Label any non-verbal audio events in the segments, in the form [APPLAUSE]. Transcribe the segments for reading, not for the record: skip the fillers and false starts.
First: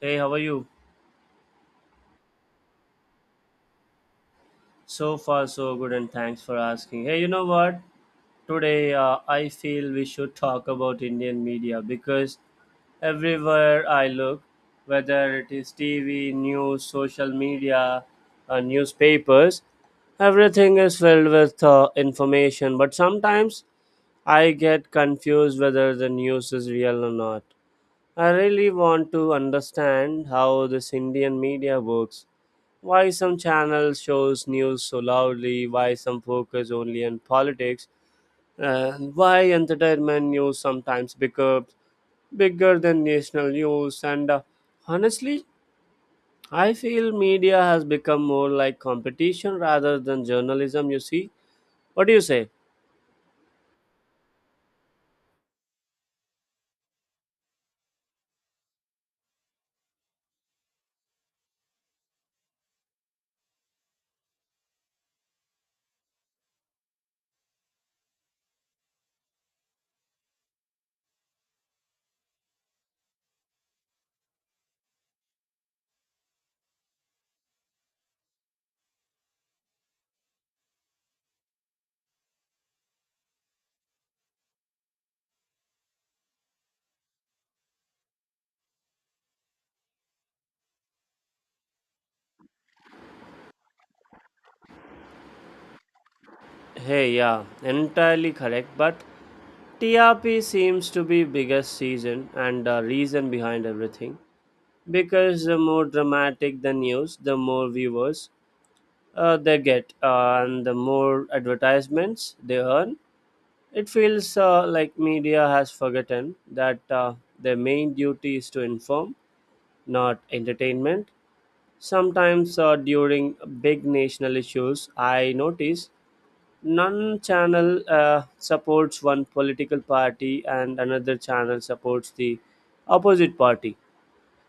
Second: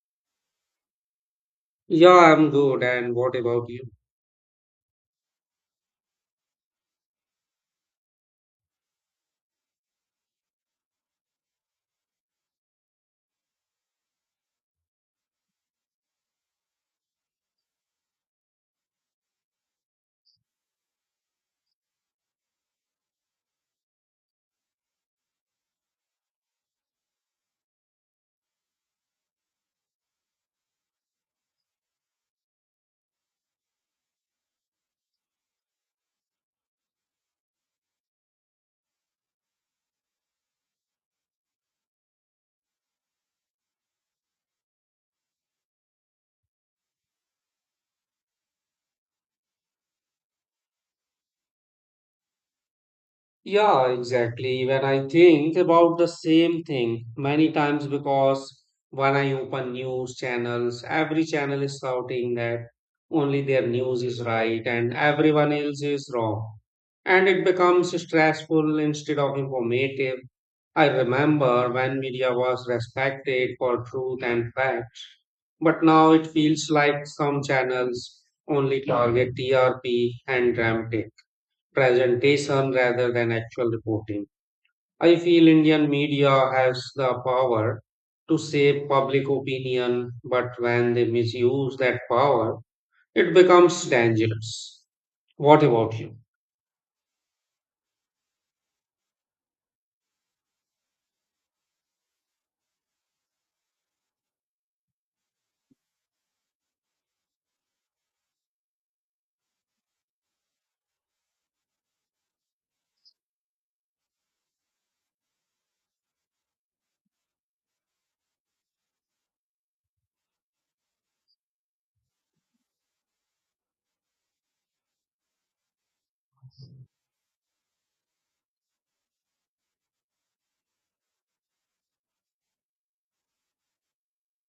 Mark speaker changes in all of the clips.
Speaker 1: Hey, how are you?
Speaker 2: Yeah, I'm good. And what about you?
Speaker 1: So far, so good, and thanks for asking. Hey, you know what? Today, I feel we should talk about Indian media because everywhere I look, whether it is TV, news, social media, newspapers, everything is filled with information. But sometimes I get confused whether the news is real or not. I really want to understand how this Indian media works. Why some channels shows news so loudly? Why some focus only on politics? And why entertainment news sometimes becomes bigger than national news? And honestly, I feel media has become more like competition rather than journalism. You see, what do you say?
Speaker 2: Yeah, exactly. When I think about the same thing many times because when I open news channels, every channel is shouting that only their news is right and everyone else is wrong. And it becomes stressful instead of informative. I remember when media was respected for truth and facts, but now it feels like some channels only target TRP and dramatics. Presentation rather than actual reporting. I feel Indian media has the power to shape public opinion, but when they misuse that power, it becomes dangerous. What about you?
Speaker 1: Hey, yeah, entirely correct. But TRP seems to be biggest season and reason behind everything, because the more dramatic the news, the more viewers they get, and the more advertisements they earn. It feels like media has forgotten that their main duty is to inform, not entertainment. Sometimes, during big national issues, I notice none channel supports one political party and another channel supports the opposite party.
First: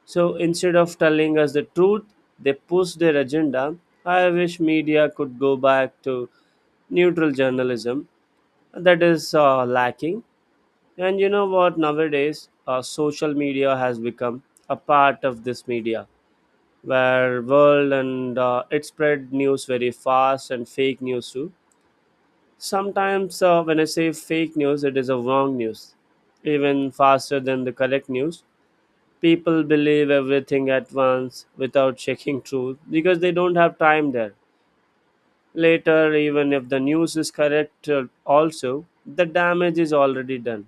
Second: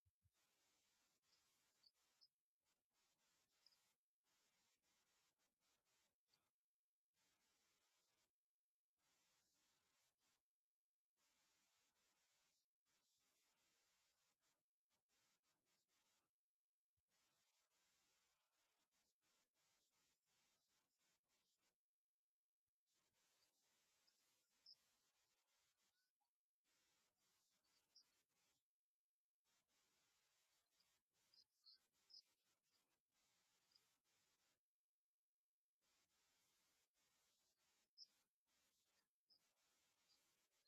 Speaker 1: So instead of telling us the truth, they push their agenda. I wish media could go back to neutral journalism. That is lacking. And you know what? Nowadays, social media has become a part of this media, where world and it spread news very fast, and fake news too. Sometimes, when I say fake news, it is a wrong news, even faster than the correct news. People believe everything at once without checking truth because they don't have time there. Later, even if the news is correct, also, the damage is already done.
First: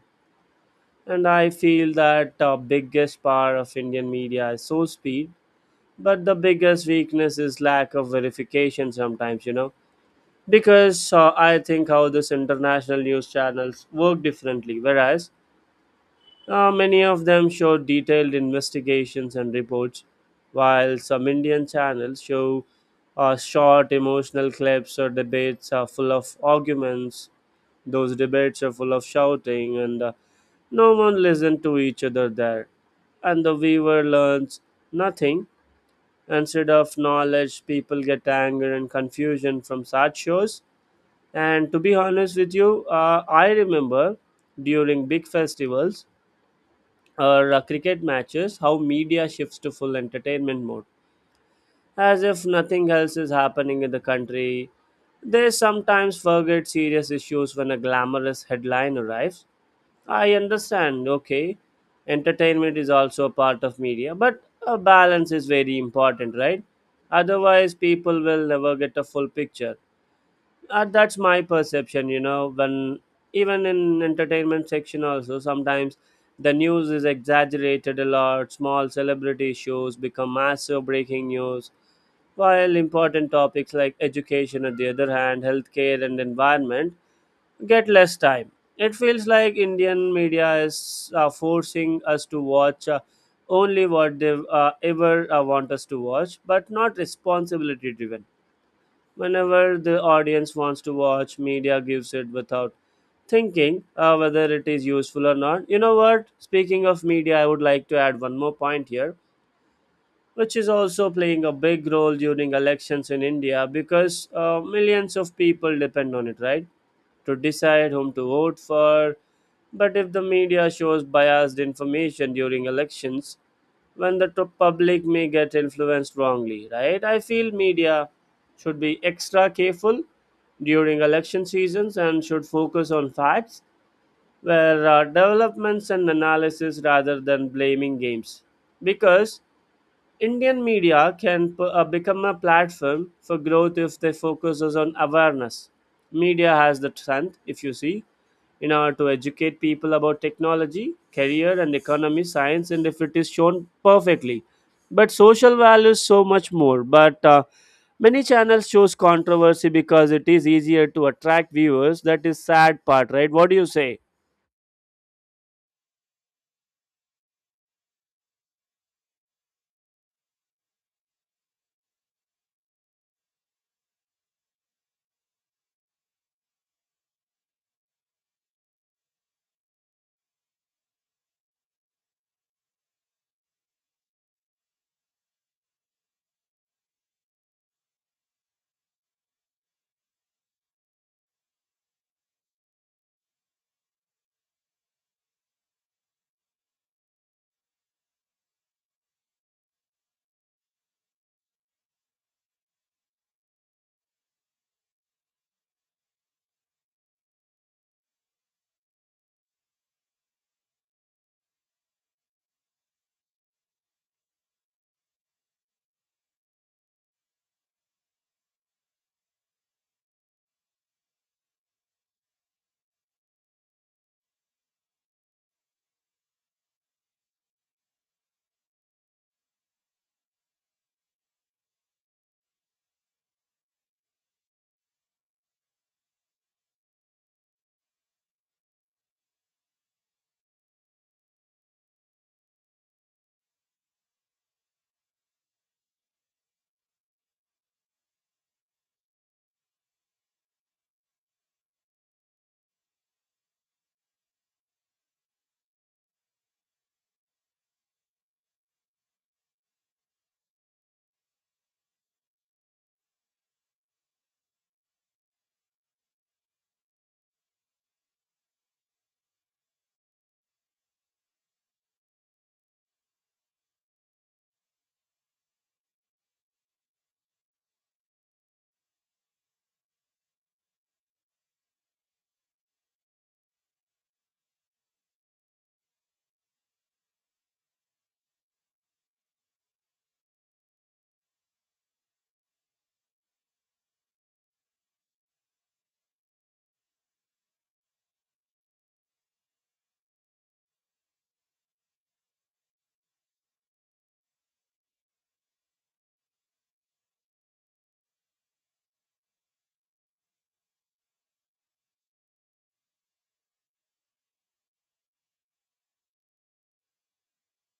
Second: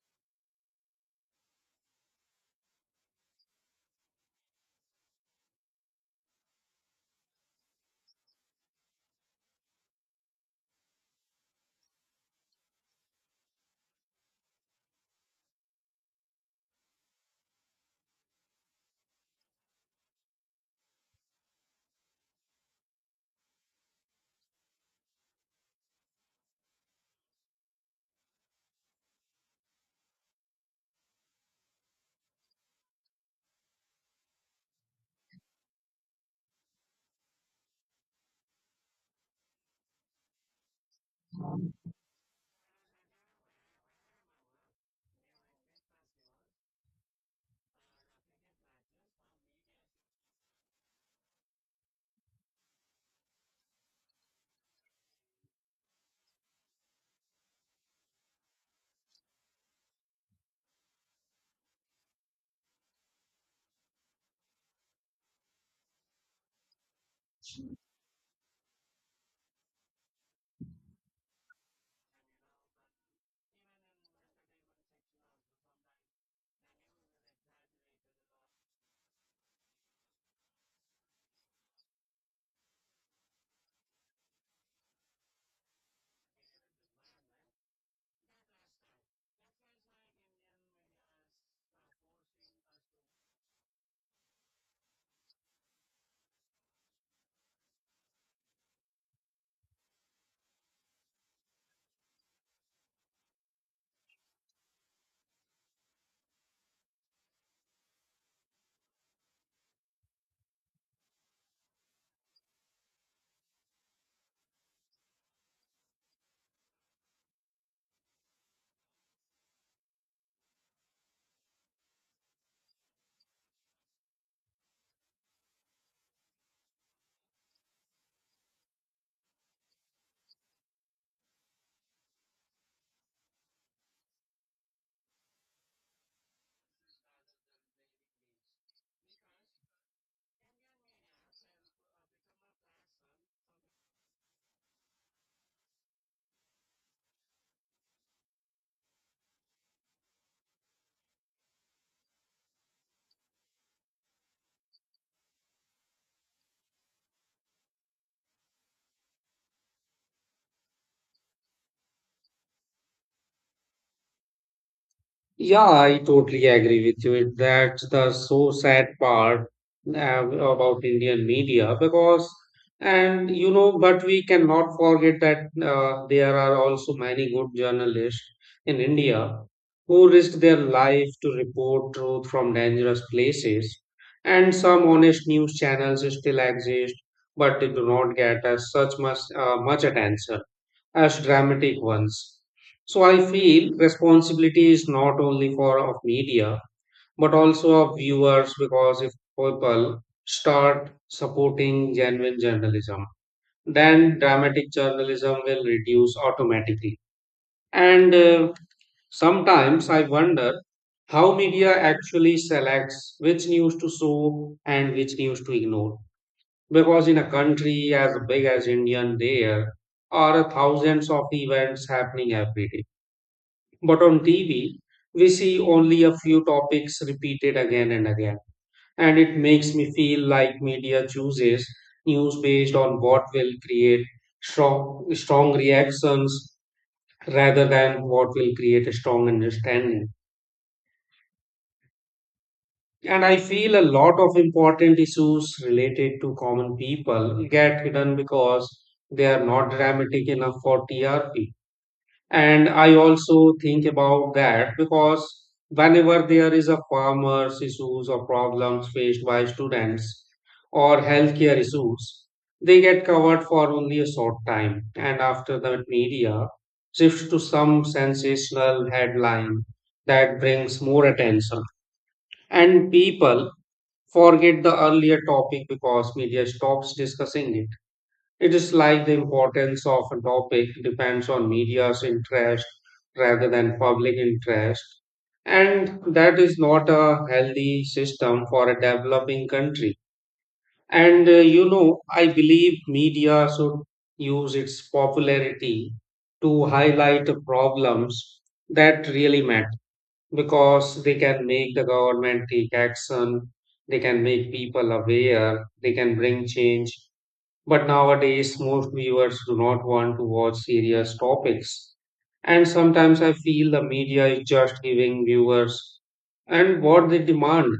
Speaker 1: And I feel that the biggest power of Indian media is so speed, but the biggest weakness is lack of verification sometimes, you know. Because I think how this international news channels work differently. Whereas many of them show detailed investigations and reports, while some Indian channels show short emotional clips or debates are full of arguments. Those debates are full of shouting, and no one listens to each other there. And the viewer learns nothing. Instead of knowledge, people get anger and confusion from such shows. And to be honest with you, I remember during big festivals, or cricket matches, how media shifts to full entertainment mode, as if nothing else is happening in the country. They sometimes forget serious issues when a glamorous headline arrives. I understand, okay, entertainment is also a part of media, but a balance is very important, right? Otherwise, people will never get a full picture. That's my perception, you know. When even in entertainment section also, sometimes the news is exaggerated a lot. Small celebrity shows become massive breaking news, while important topics like education, on the other hand, healthcare and environment, get less time. It feels like Indian media is forcing us to watch only what they ever want us to watch, but not responsibility driven. Whenever the audience wants to watch, media gives it without thinking whether it is useful or not. You know what? Speaking of media, I would like to add one more point here, which is also playing a big role during elections in India, because millions of people depend on it, right, to decide whom to vote for. But if the media shows biased information during elections, when public may get influenced wrongly, right? I feel media should be extra careful during election seasons and should focus on facts, were developments and analysis rather than blaming games. Because Indian media can become a platform for growth if they focuses on awareness. Media has the strength, if you see, in order to educate people about technology, career, and economy, science, and if it is shown perfectly. But social values so much more. But many channels choose controversy because it is easier to attract viewers. That is sad part, right? What do you say?
Speaker 2: Yeah, I totally agree with you. That's the so sad part about Indian media because, and you know, but we cannot forget that there are also many good journalists in India who risk their life to report truth from dangerous places. And some honest news channels still exist, but they do not get as such much attention as dramatic ones. So I feel responsibility is not only for of media but also of viewers because if people start supporting genuine journalism, then dramatic journalism will reduce automatically. And sometimes I wonder how media actually selects which news to show and which news to ignore because in a country as big as Indian, there are thousands of events happening every day. But on TV, we see only a few topics repeated again and again. And it makes me feel like media chooses news based on what will create strong reactions rather than what will create a strong understanding. And I feel a lot of important issues related to common people get hidden because they are not dramatic enough for TRP. And I also think about that because whenever there is a farmers issues or problems faced by students or healthcare issues, they get covered for only a short time. And after that media shifts to some sensational headline that brings more attention and people forget the earlier topic because media stops discussing it. It is like the importance of a topic depends on media's interest rather than public interest. And that is not a healthy system for a developing country. And you know, I believe media should use its popularity to highlight the problems that really matter because they can make the government take action, they can make people aware, they can bring change. But nowadays, most viewers do not want to watch serious topics. And sometimes I feel the media is just giving viewers and what they demand.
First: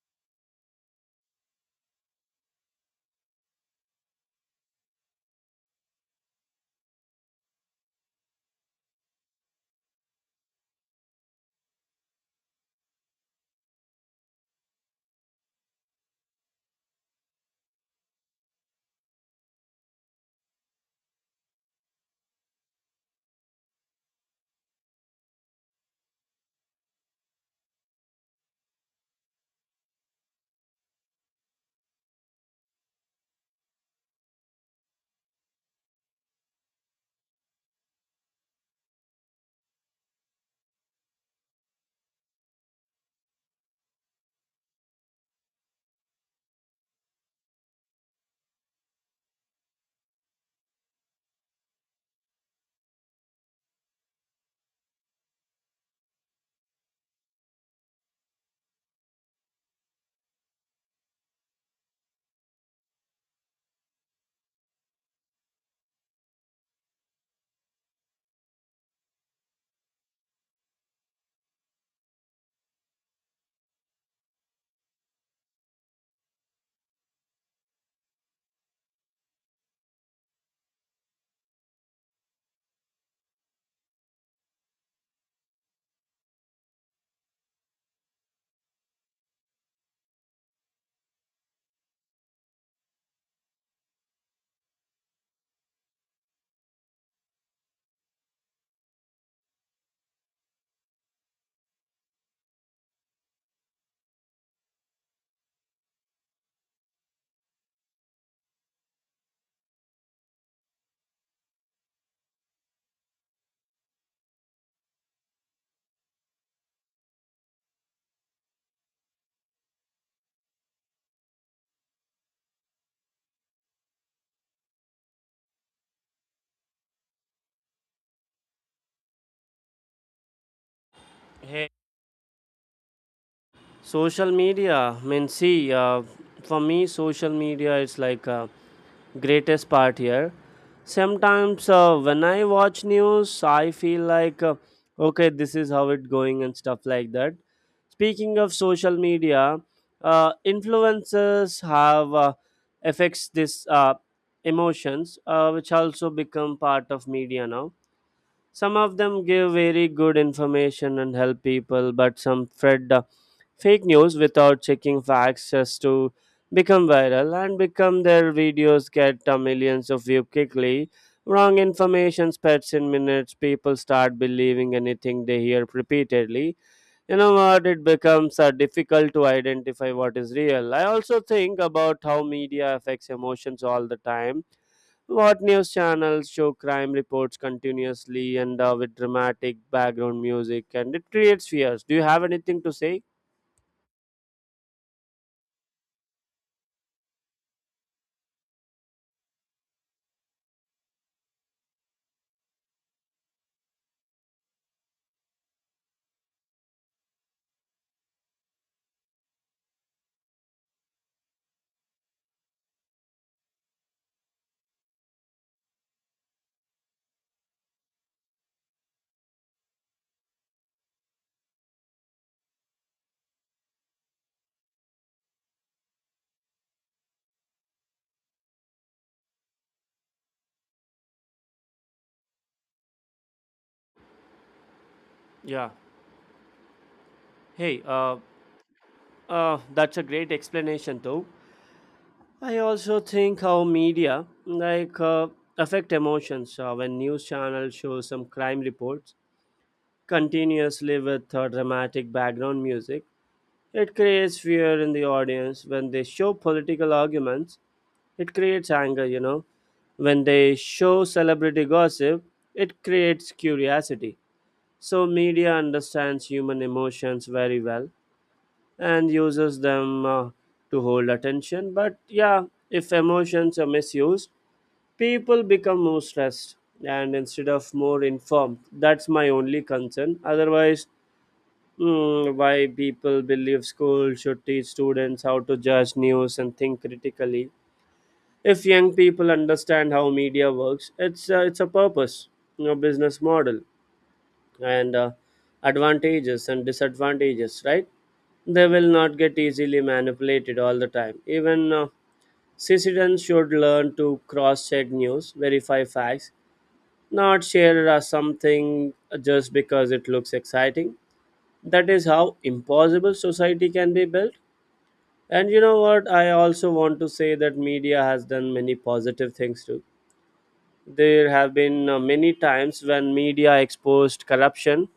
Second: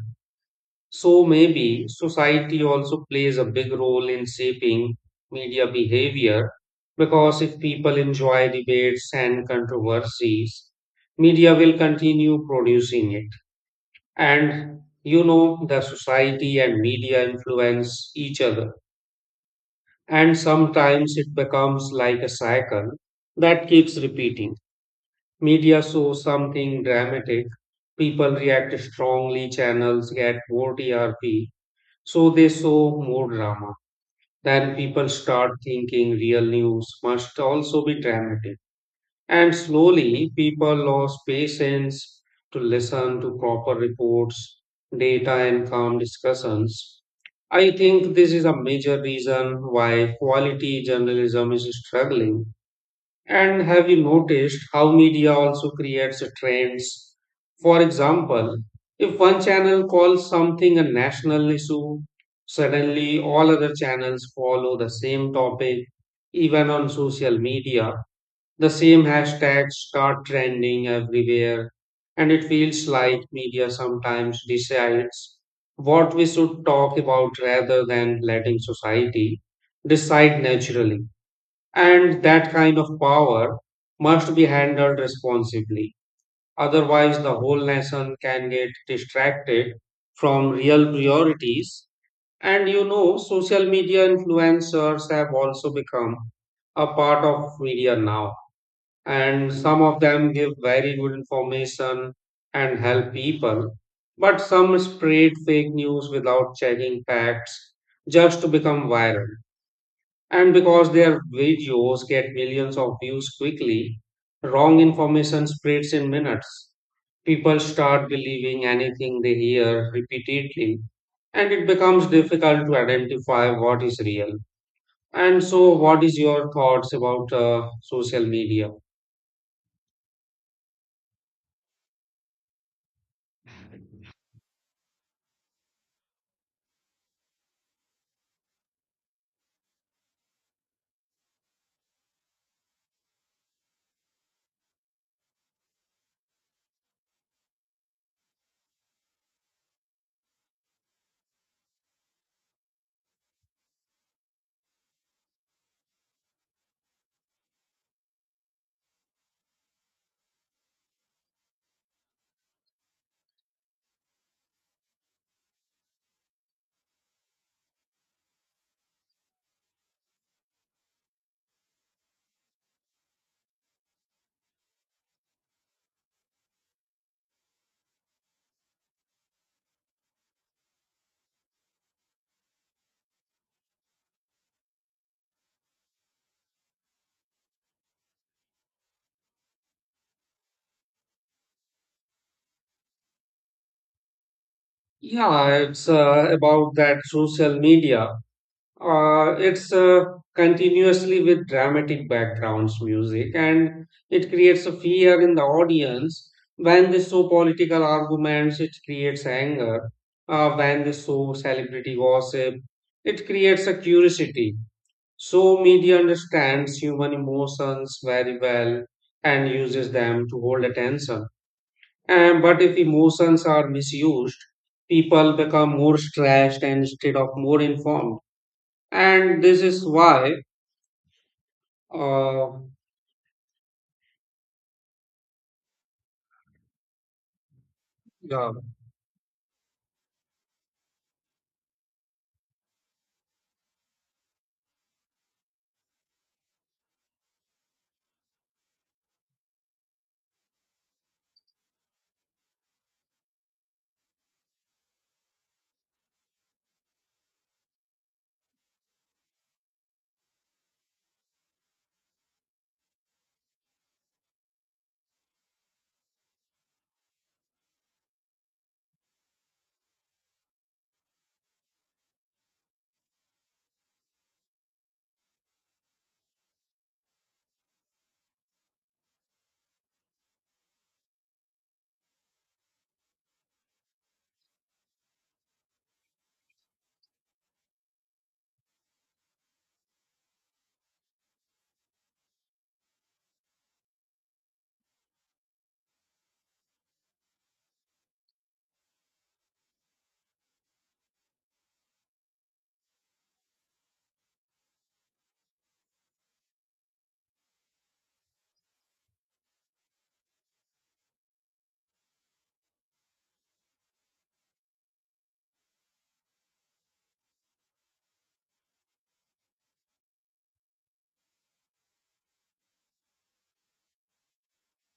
Speaker 2: So maybe society also plays a big role in shaping media behavior because if people enjoy debates and controversies, media will continue producing it, and you know the society and media influence each other, and sometimes it becomes like a cycle that keeps repeating. Media shows something dramatic, people react strongly, channels get more TRP, so they show more drama, then people start thinking real news must also be dramatic. And slowly, people lost patience to listen to proper reports, data, and calm discussions. I think this is a major reason why quality journalism is struggling. And have you noticed how media also creates trends? For example, if one channel calls something a national issue, suddenly all other channels follow the same topic, even on social media. The same hashtags start trending everywhere, and it feels like media sometimes decides what we should talk about rather than letting society decide naturally. And that kind of power must be handled responsibly. Otherwise, the whole nation can get distracted from real priorities. And you know, social media influencers have also become a part of media now, and some of them give very good information and help people, but some spread fake news without checking facts just to become viral. And because their videos get millions of views quickly, wrong information spreads in minutes. People start believing anything they hear repeatedly, and it becomes difficult to identify what is real. And so, what is your thoughts about social media?
Speaker 1: Hey, social media, I mean, see, for me social media is like a greatest part here. Sometimes when I watch news, I feel like okay, this is how it going and stuff like that. Speaking of social media, influencers have affects this emotions, which also become part of media now. Some of them give very good information and help people, but some fred fake news without checking facts just to become viral, and become their videos get millions of views quickly. Wrong information spreads in minutes. People start believing anything they hear repeatedly. You know what? It becomes difficult to identify what is real. I also think about how media affects emotions all the time. What news channels show crime reports continuously and with dramatic background music, and it creates fears. Do you have anything to say?
Speaker 2: Yeah, it's about that social media. It's continuously with dramatic backgrounds music, and it creates a fear in the audience. When they show political arguments, it creates anger. When they show celebrity gossip, it creates a curiosity. So media understands human emotions very well and uses them to hold attention. And but if emotions are misused, people become more stressed instead of more informed. And this is why, uh,
Speaker 1: Yeah. Hey,
Speaker 2: yeah,
Speaker 1: that's a great explanation though. I also think how media like affect emotions when news channels show some crime reports continuously with dramatic background music. It creates fear in the audience when they show political arguments. It creates anger, you know. When they show celebrity gossip, it creates curiosity. So media understands human emotions very well and uses them to hold attention. But yeah, if emotions are misused, people become more stressed and instead of more informed. That's my only concern. Otherwise, why people believe school should teach students how to judge news and think critically? If young people understand how media works, it's a purpose, you know, business model, and advantages and disadvantages, right? They will not get easily manipulated all the time. Even citizens should learn to cross check news, verify facts, not share something just because it looks exciting. That is how impossible society can be built. And you know what? I also want to say that media has done many positive things too. There have been many times when media exposed corruption,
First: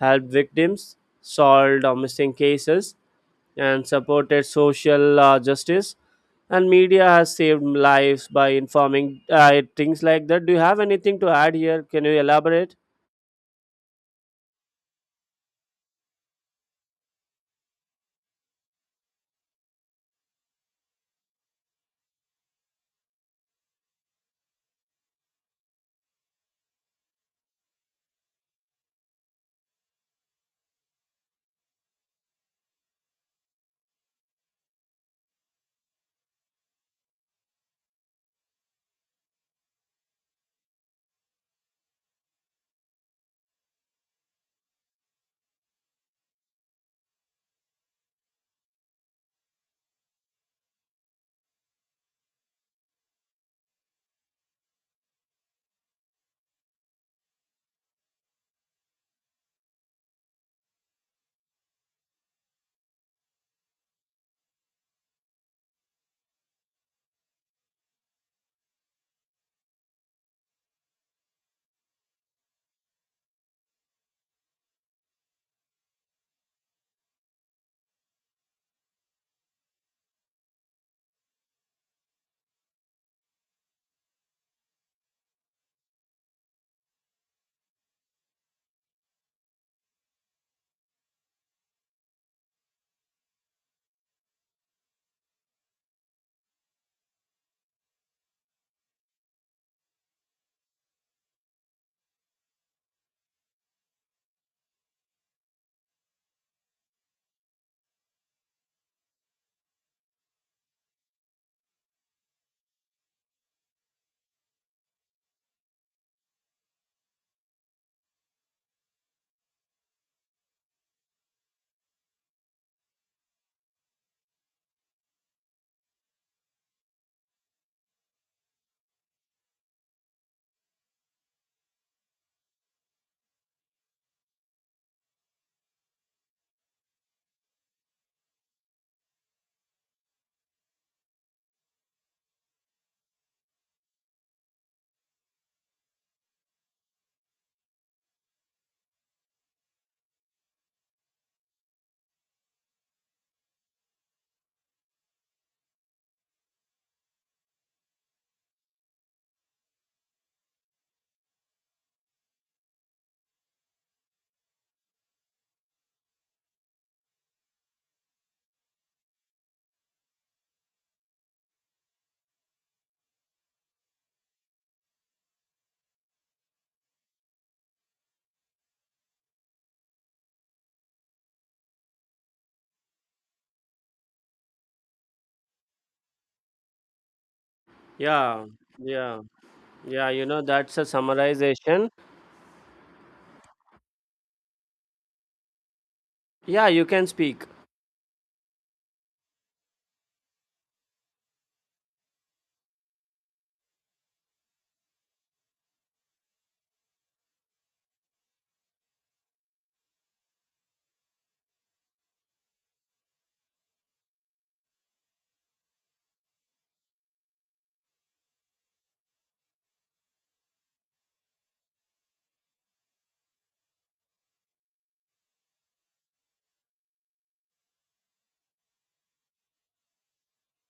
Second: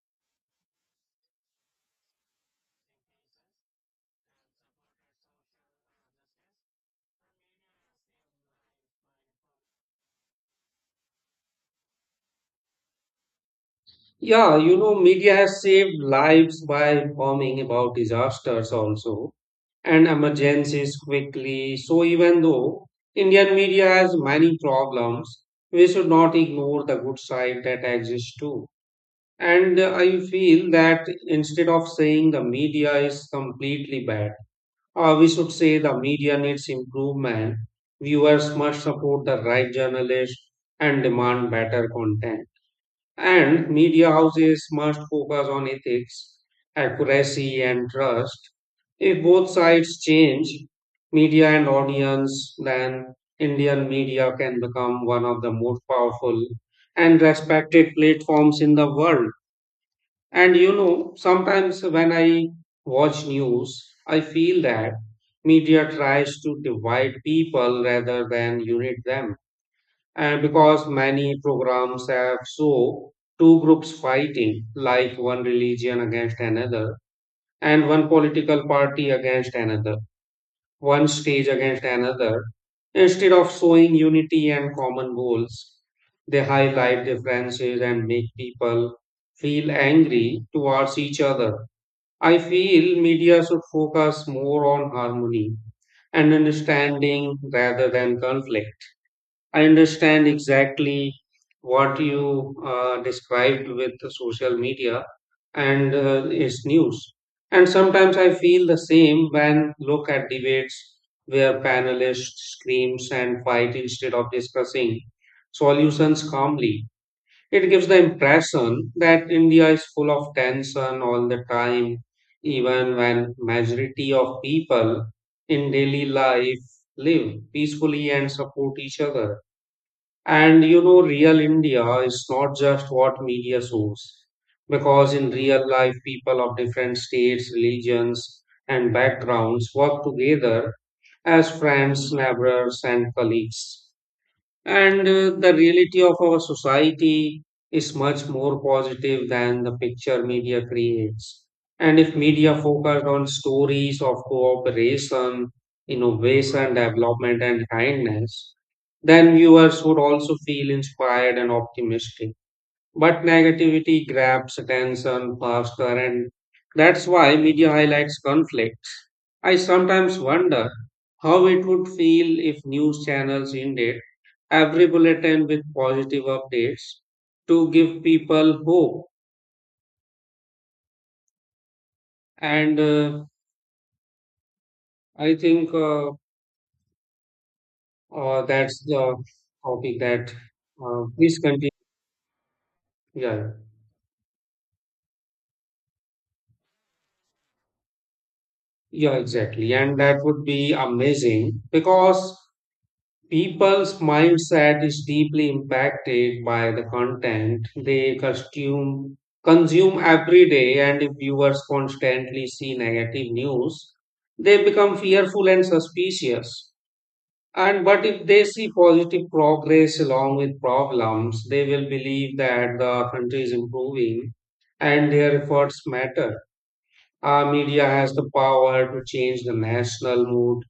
Speaker 1: helped victims, solved missing cases, and supported social justice, and media has saved lives by informing things like that. Do you have anything to add here? Can you elaborate?
Speaker 2: yeah, you know, media has saved lives by informing about disasters also and emergencies quickly. So even though Indian media has many problems, we should not ignore the good side that exists too. And I feel that instead of saying the media is completely bad, we should say the media needs improvement. Viewers must support the right journalists and demand better content. And media houses must focus on ethics, accuracy, and trust. If both sides change, media and audience, then Indian media can become one of the most powerful and respected platforms in the world. And you know, sometimes when I watch news, I feel that media tries to divide people rather than unite them. And because many programs have so two groups fighting, like one religion against another, and one political party against another, one stage against another, instead of showing unity and common goals, they highlight differences and make people feel angry towards each other. I feel media should focus more on harmony and understanding rather than conflict. I understand exactly what you described with the social media and its news. And sometimes I feel the same when look at debates where panelists screams and fight instead of discussing solutions calmly. It gives the impression that India is full of tension all the time, even when majority of people in daily life live peacefully and support each other. And you know, real India is not just what media shows, because in real life, people of different states, religions, and backgrounds work together as friends, neighbors, and colleagues. And the reality of our society is much more positive than the picture media creates. And if media focused on stories of cooperation, innovation, development, and kindness, then viewers would also feel inspired and optimistic. But negativity grabs attention faster, and that's why media highlights conflicts. I sometimes wonder how it would feel if news channels ended every bulletin with positive updates to give people hope. And I think
Speaker 1: Yeah,
Speaker 2: that's the
Speaker 1: yeah.
Speaker 2: topic
Speaker 1: Yeah, you
Speaker 2: that
Speaker 1: know, that's a
Speaker 2: Please continue.
Speaker 1: summarization.
Speaker 2: Yeah,
Speaker 1: Yeah, you can speak.
Speaker 2: yeah, exactly. And that would be amazing because people's mindset is deeply impacted by the content they consume every day. And if viewers constantly see negative news, they become fearful and suspicious. And but if they see positive progress along with problems, they will believe that the country is improving and their efforts matter. Our media has the power to change the national mood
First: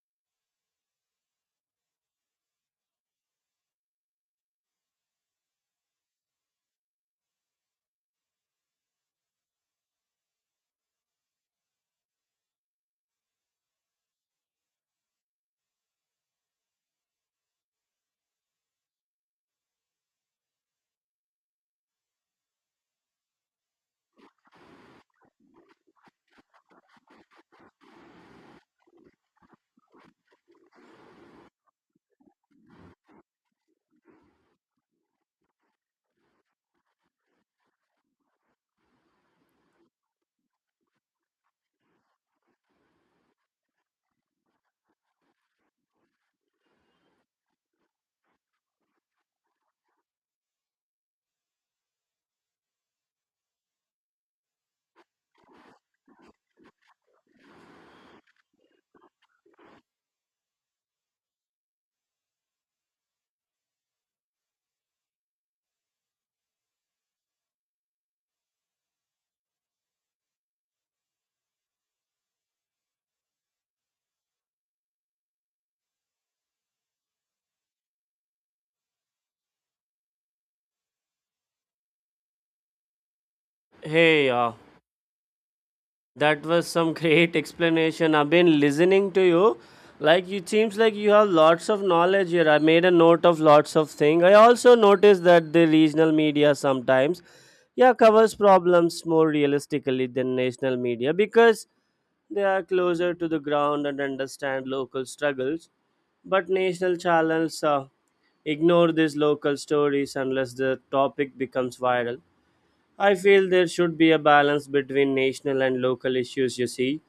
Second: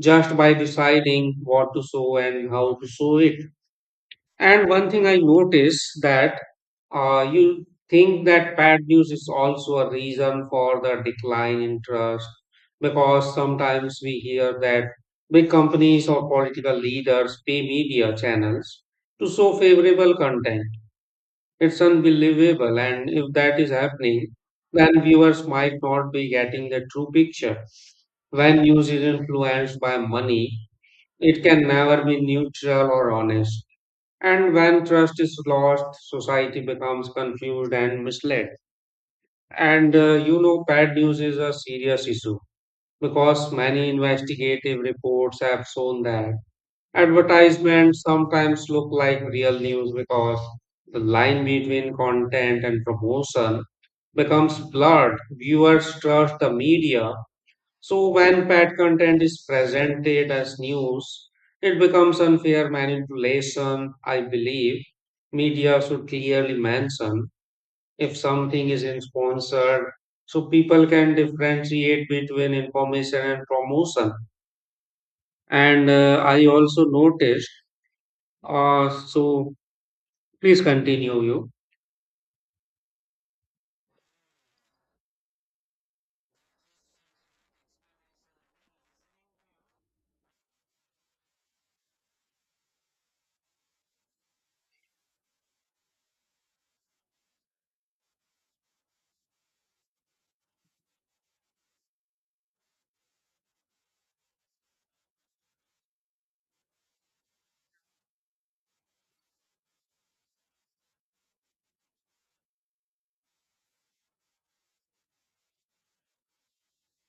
Speaker 2: just by deciding what to show and how to show it. And one thing I notice that you think that bad news is also a reason for the decline in trust because sometimes we hear that big companies or political leaders pay media channels to show favorable content. It's unbelievable, and if that is happening, then viewers might not be getting the true picture. When news is influenced by money, it can never be neutral or honest. And when trust is lost, society becomes confused and misled. And you know, bad news is a serious issue because many investigative reports have shown that advertisements sometimes look like real news because the line between content and promotion becomes blurred. Viewers trust the media, so when paid content is presented as news, it becomes unfair manipulation. I believe media should clearly mention if something is in sponsored so people can differentiate between information and promotion. And I also noticed, so Please continue you.
Speaker 1: Hey, that was some [LAUGHS] great explanation. I've been listening to you. Like, it seems like you have lots of knowledge here. I made a note of lots of things. I also noticed that the regional media sometimes, yeah, covers problems more realistically than national media because they are closer to the ground and understand local struggles. But national channels ignore these local stories unless the topic becomes viral. I feel there should be a balance between national and local issues, you see,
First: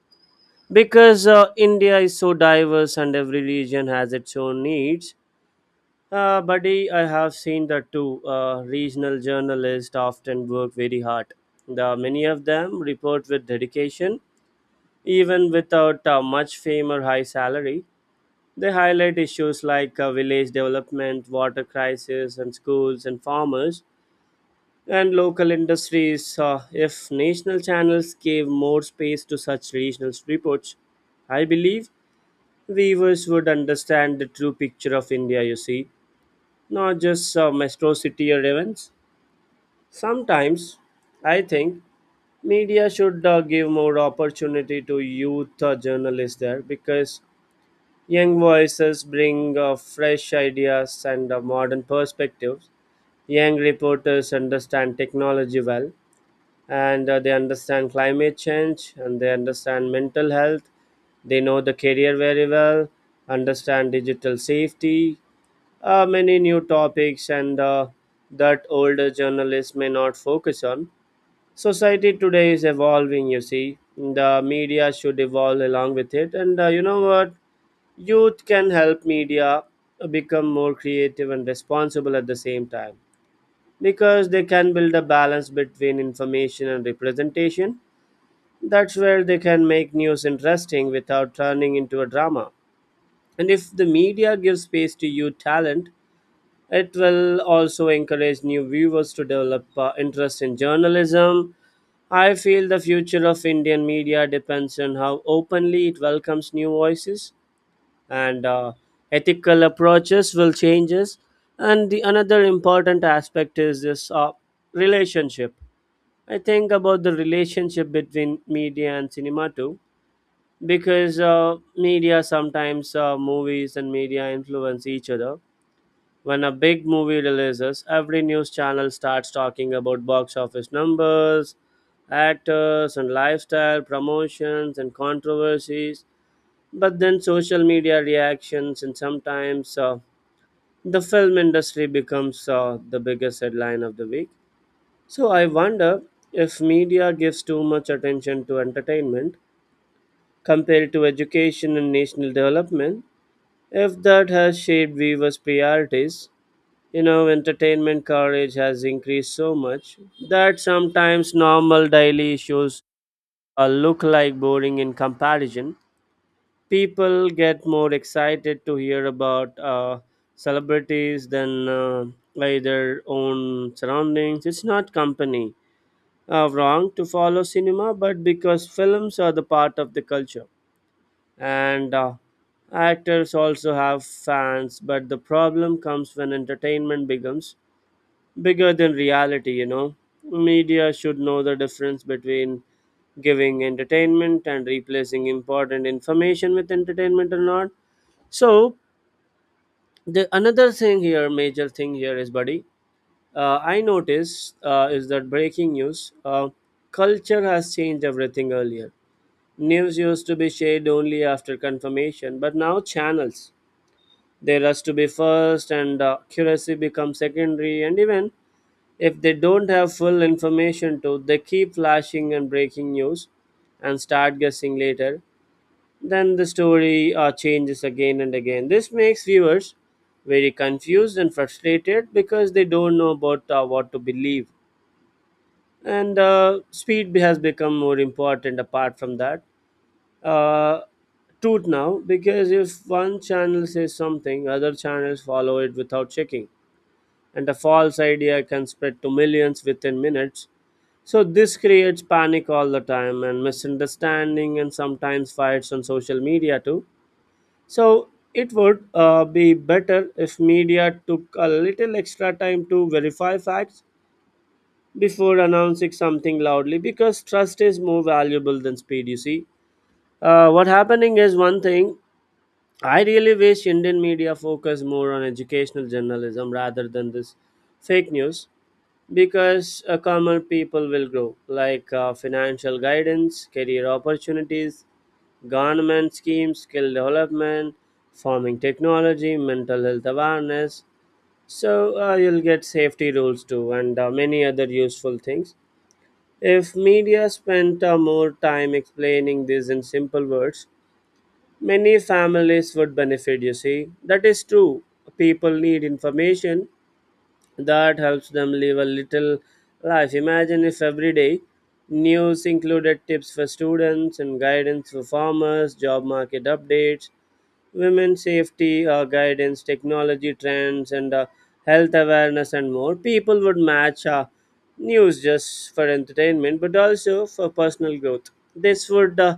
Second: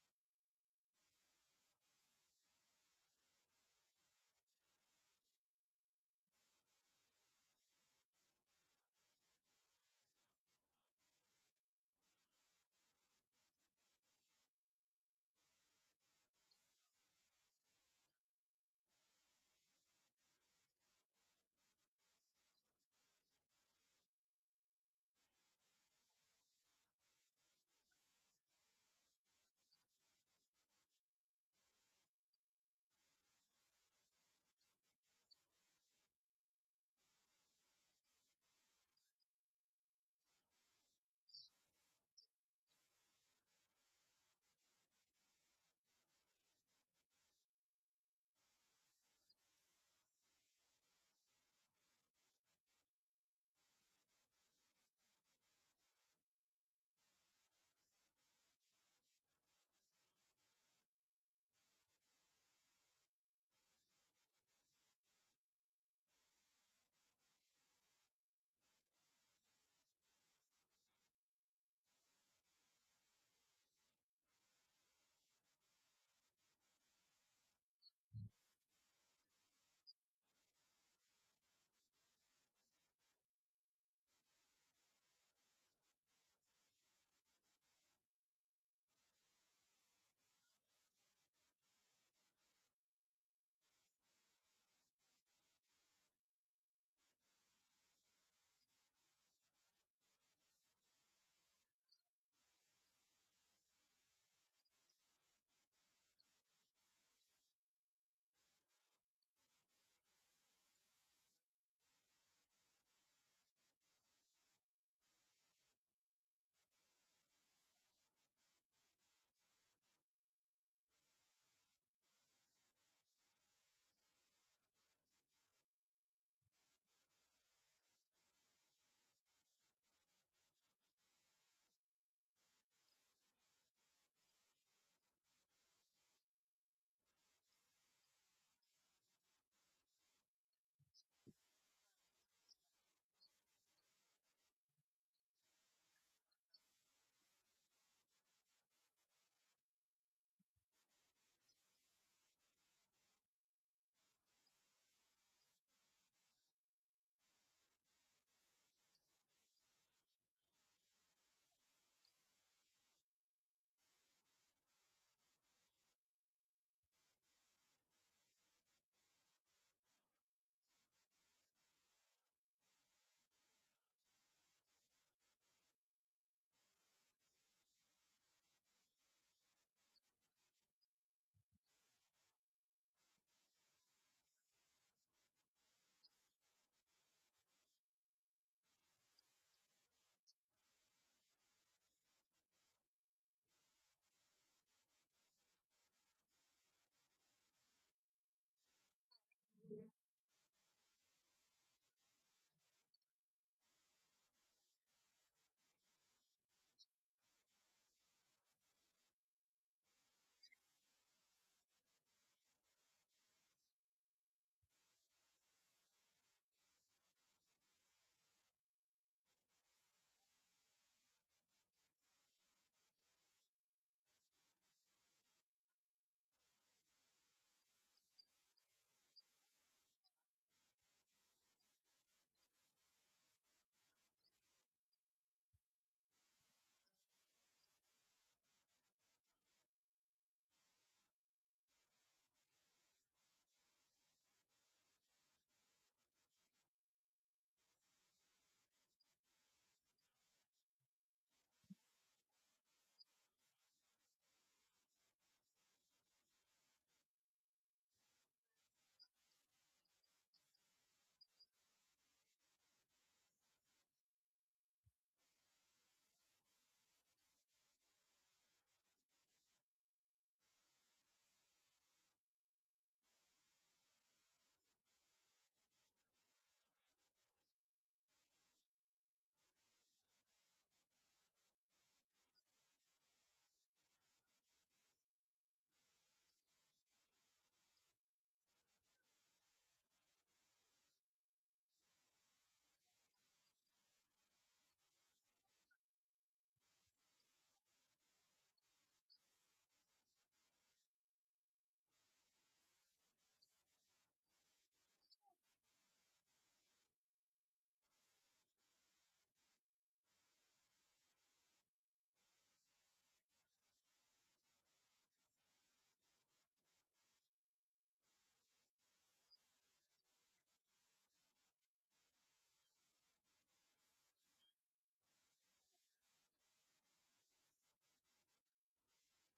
Speaker 1: because India is so diverse and every region has its own needs. Buddy, I have seen that too. Regional journalists often work very hard. The Many of them report with dedication, even without much fame or high salary. They highlight issues like village development, water crisis, and schools, and farmers, and local industries. If national channels gave more space to such regional reports, I believe viewers would understand the true picture of India, you see, not just metro city or events. Sometimes, I think media should give more opportunity to youth journalists there, because young voices bring fresh ideas and modern perspectives. Young reporters understand technology well, and they understand climate change, and they understand mental health. They know the career very well, understand digital safety, many new topics, and that older journalists may not focus on. Society today is evolving, you see. The media should evolve along with it. And you know what? Youth can help media become more creative and responsible at the same time, because they can build a balance between information and representation. That's where they can make news interesting without turning into a drama. And if the media gives space to youth talent, it will also encourage new viewers to develop interest in journalism. I feel the future of Indian media depends on how openly it welcomes new voices and ethical approaches will changes. And the another important aspect is this relationship. I think about the relationship between media and cinema too, because media sometimes, movies and media influence each other. When a big movie releases, every news channel starts talking about box office numbers, actors, and lifestyle, promotions, and controversies. But then social media reactions, and sometimes the film industry becomes the biggest headline of the week. So I wonder if media gives too much attention to entertainment compared to education and national development, if that has shaped viewers' priorities. You know, entertainment coverage has increased so much that sometimes normal daily issues look like boring in comparison. People get more excited to hear about celebrities than like their own surroundings. It's not company wrong to follow cinema, but because films are the part of the culture, and actors also have fans. But the problem comes when entertainment becomes bigger than reality, you know. Media should know the difference between giving entertainment and replacing important information with entertainment or not. So, the another thing here, major thing here is, buddy, I noticed is that breaking news, culture has changed everything earlier. News used to be shared only after confirmation, but now channels. They rush to be first, and accuracy becomes secondary. And even if they don't have full information too, they keep flashing and breaking news and start guessing later. Then the story changes again and again. This makes viewers very confused and frustrated because they don't know about what to believe. And has become more important apart from that. Uh, Truth now, because if one channel says something, other channels follow it without checking. And a false idea can spread to millions within minutes, so this creates panic all the time and misunderstanding and sometimes fights on social media too. So it would be better if media took a little extra time to verify facts before announcing something loudly, because trust is more valuable than speed, you see. What happening is one thing. I really wish Indian media focus more on educational journalism rather than this fake news, because calmer people will grow, like financial guidance, career opportunities, government schemes, skill development, farming technology, mental health awareness. So you'll get safety rules too, and many other useful things. If media spent more time explaining this in simple words, many families would benefit. You see, that is true. People need information that helps them live a little life. Imagine if every day news included tips for students and guidance for farmers, job market updates, women safety guidance, technology trends, and health awareness, and more. People would match news just for entertainment but also for personal growth. This would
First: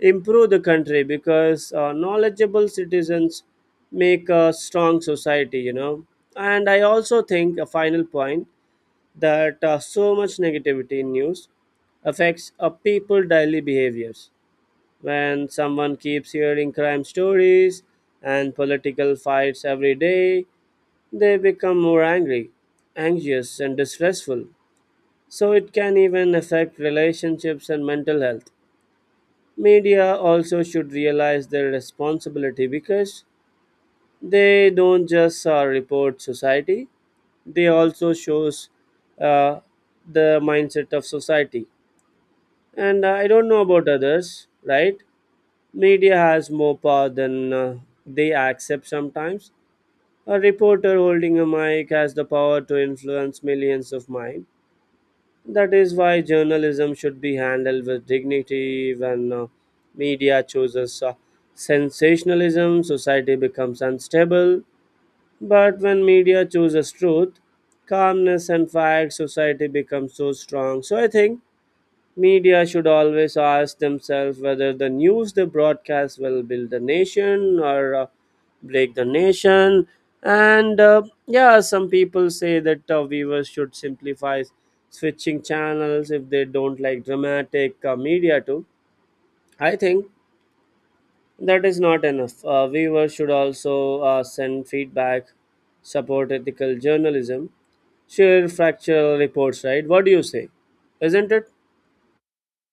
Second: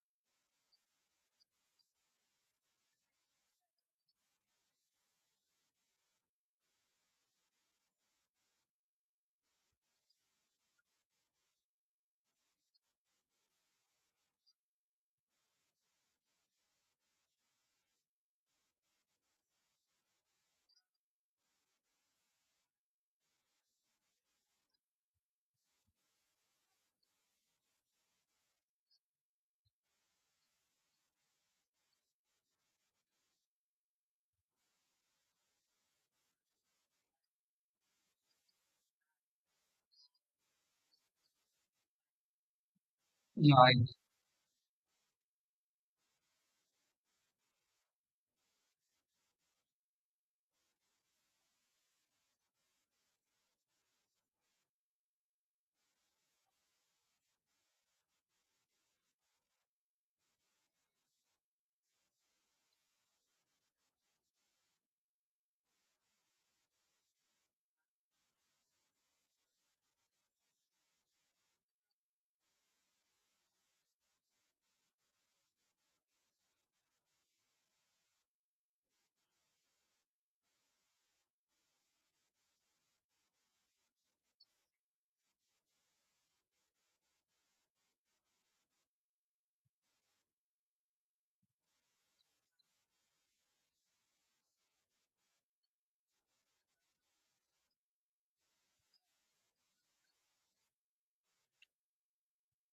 Speaker 1: improve the country because knowledgeable citizens make a strong society, you know. And I also think a final point that so much negativity in news affects a people daily behaviors. When someone keeps hearing crime stories and political fights every day, they become more angry, anxious, and distressful. So it can even affect relationships and mental health. Media also should realize their responsibility, because they don't just report society, they also shows uh, the mindset of society. And I don't know
Speaker 2: Yeah,
Speaker 1: about others, right? Media has more power than they accept sometimes. A reporter holding a mic has the power to influence millions of minds. That is why journalism should be handled with dignity. When media chooses sensationalism, society becomes unstable. But when media chooses truth, calmness, and facts, society becomes so strong. So I think media should always ask themselves whether the news they broadcast will build the nation or break the nation. And Yeah, some people say that viewers should simplify switching channels if they don't like dramatic media too. I think that is not enough. Viewers should also send feedback, support ethical journalism, share factual reports, right? What do you say? Isn't it?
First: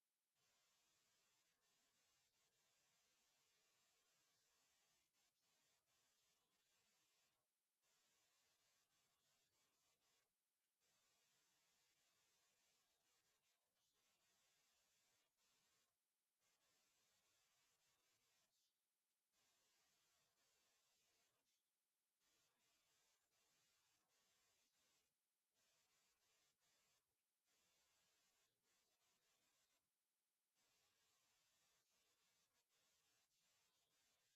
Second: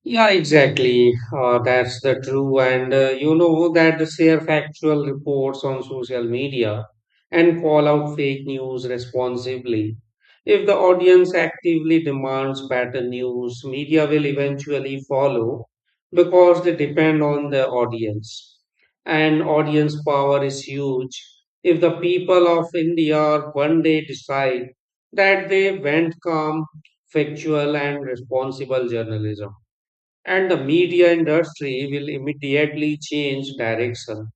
Speaker 2: Yeah, exactly. That's the true. And you know that share factual reports on social media and call out fake news responsibly. If the audience actively demands better news, media will eventually follow because they depend on the audience. And audience power is huge. If the people of India one day decide that they want calm, factual, and responsible journalism, and the media industry will immediately change direction.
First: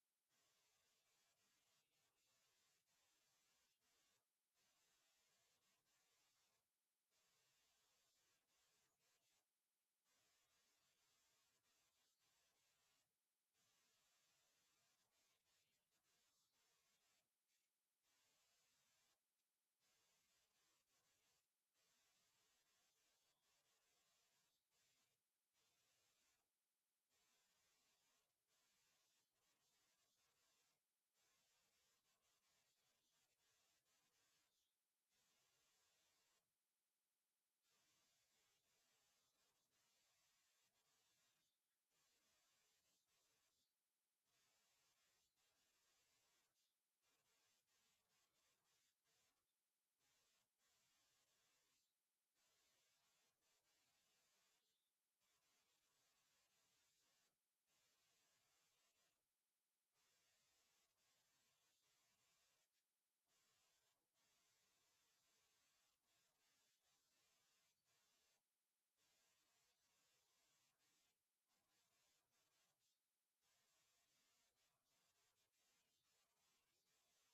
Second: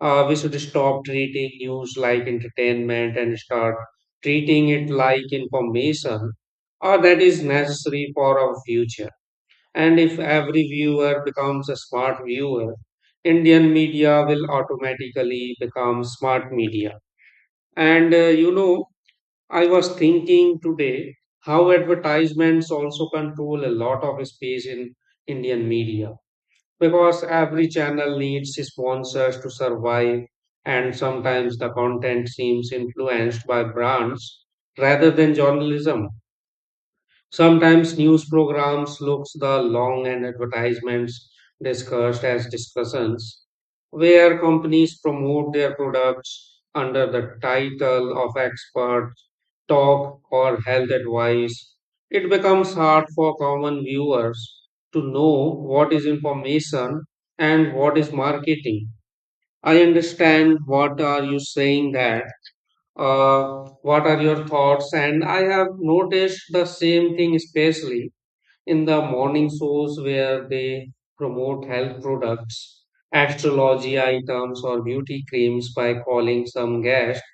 Speaker 2: We should stop treating news like entertainment and start treating it like information that is necessary for our future. And if every viewer becomes a smart viewer, Indian media will automatically become smart media. And you know, I was thinking today how advertisements also control a lot of space in Indian media because every channel needs sponsors to survive, and sometimes the content seems influenced by brands rather than journalism. Sometimes news programs looks the long and advertisements discussed as discussions, where companies promote their products under the title of expert talk or health advice. It becomes hard for common viewers to know what is information and what is marketing. I understand what are you saying that what are your thoughts, and I have noticed the same thing especially in the morning shows where they promote health products, astrology items, or beauty creams by calling some guests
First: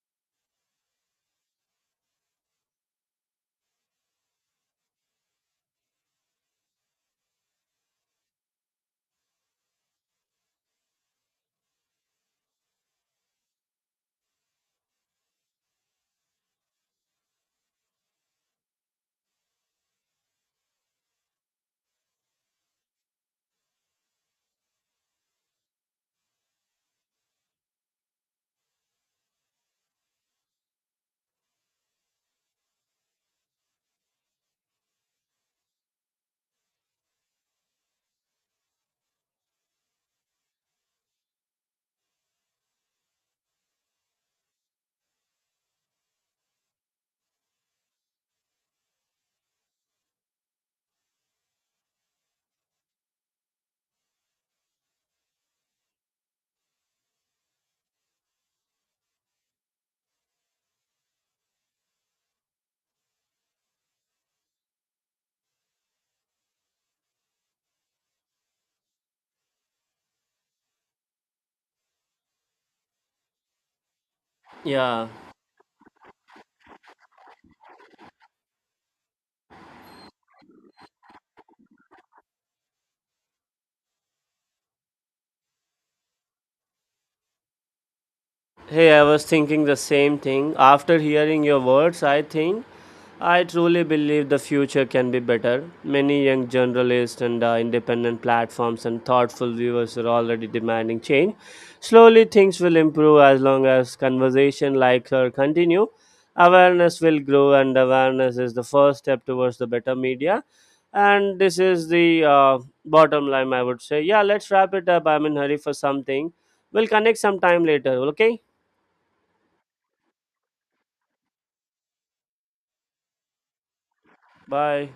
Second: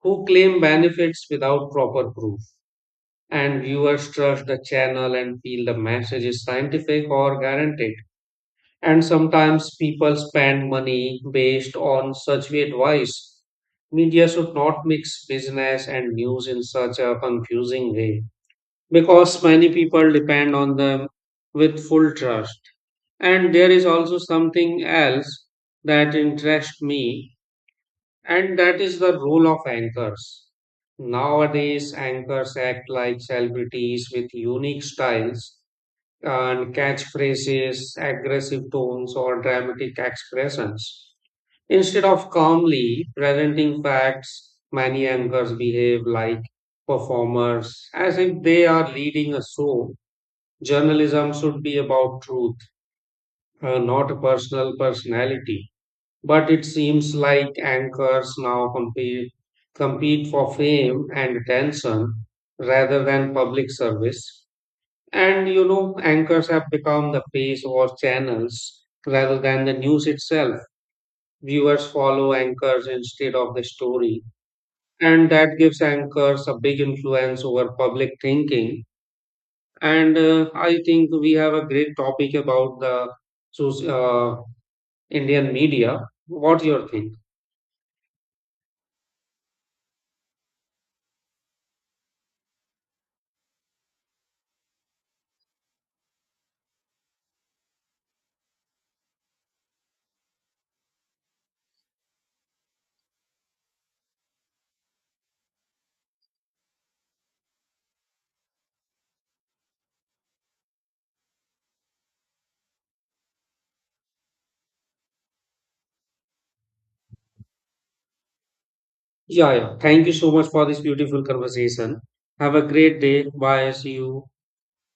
Speaker 2: who claim benefits without proper proof. And viewers trust the channel and feel the message is scientific or guaranteed. And sometimes people spend money based on such advice. Media should not mix business and news in such a confusing way because many people depend on them with full trust. And there is also something else that interests me, and that is the role of anchors. Nowadays, anchors act like celebrities with unique styles and catchphrases, aggressive tones, or dramatic expressions. Instead of calmly presenting facts, many anchors behave like performers, as if they are leading a show. Journalism should be about truth, not personality, but it seems like anchors now compete for fame and attention rather than public service. And you know, anchors have become the face or channels rather than the news itself. Viewers follow anchors instead of the story,
Speaker 1: Yeah.
Speaker 2: and that gives anchors a big influence over public thinking. And I think we have a great topic about the soc- uh, Indian media. What you think?
Speaker 1: Hey, I was thinking the same thing. After hearing your words, I think I truly believe the future can be better. Many young journalists and independent platforms and thoughtful viewers are already demanding change. Slowly, things will improve as long as conversation like her continue. Awareness will grow, and awareness is the first step towards the better media. And this is the bottom line, I would say. Yeah, let's wrap it up. I'm in hurry for something. We'll connect sometime later. Okay.
Speaker 2: Yeah, yeah. Thank you so much for this beautiful conversation. Have a great day. Bye. See you.
Speaker 1: Bye.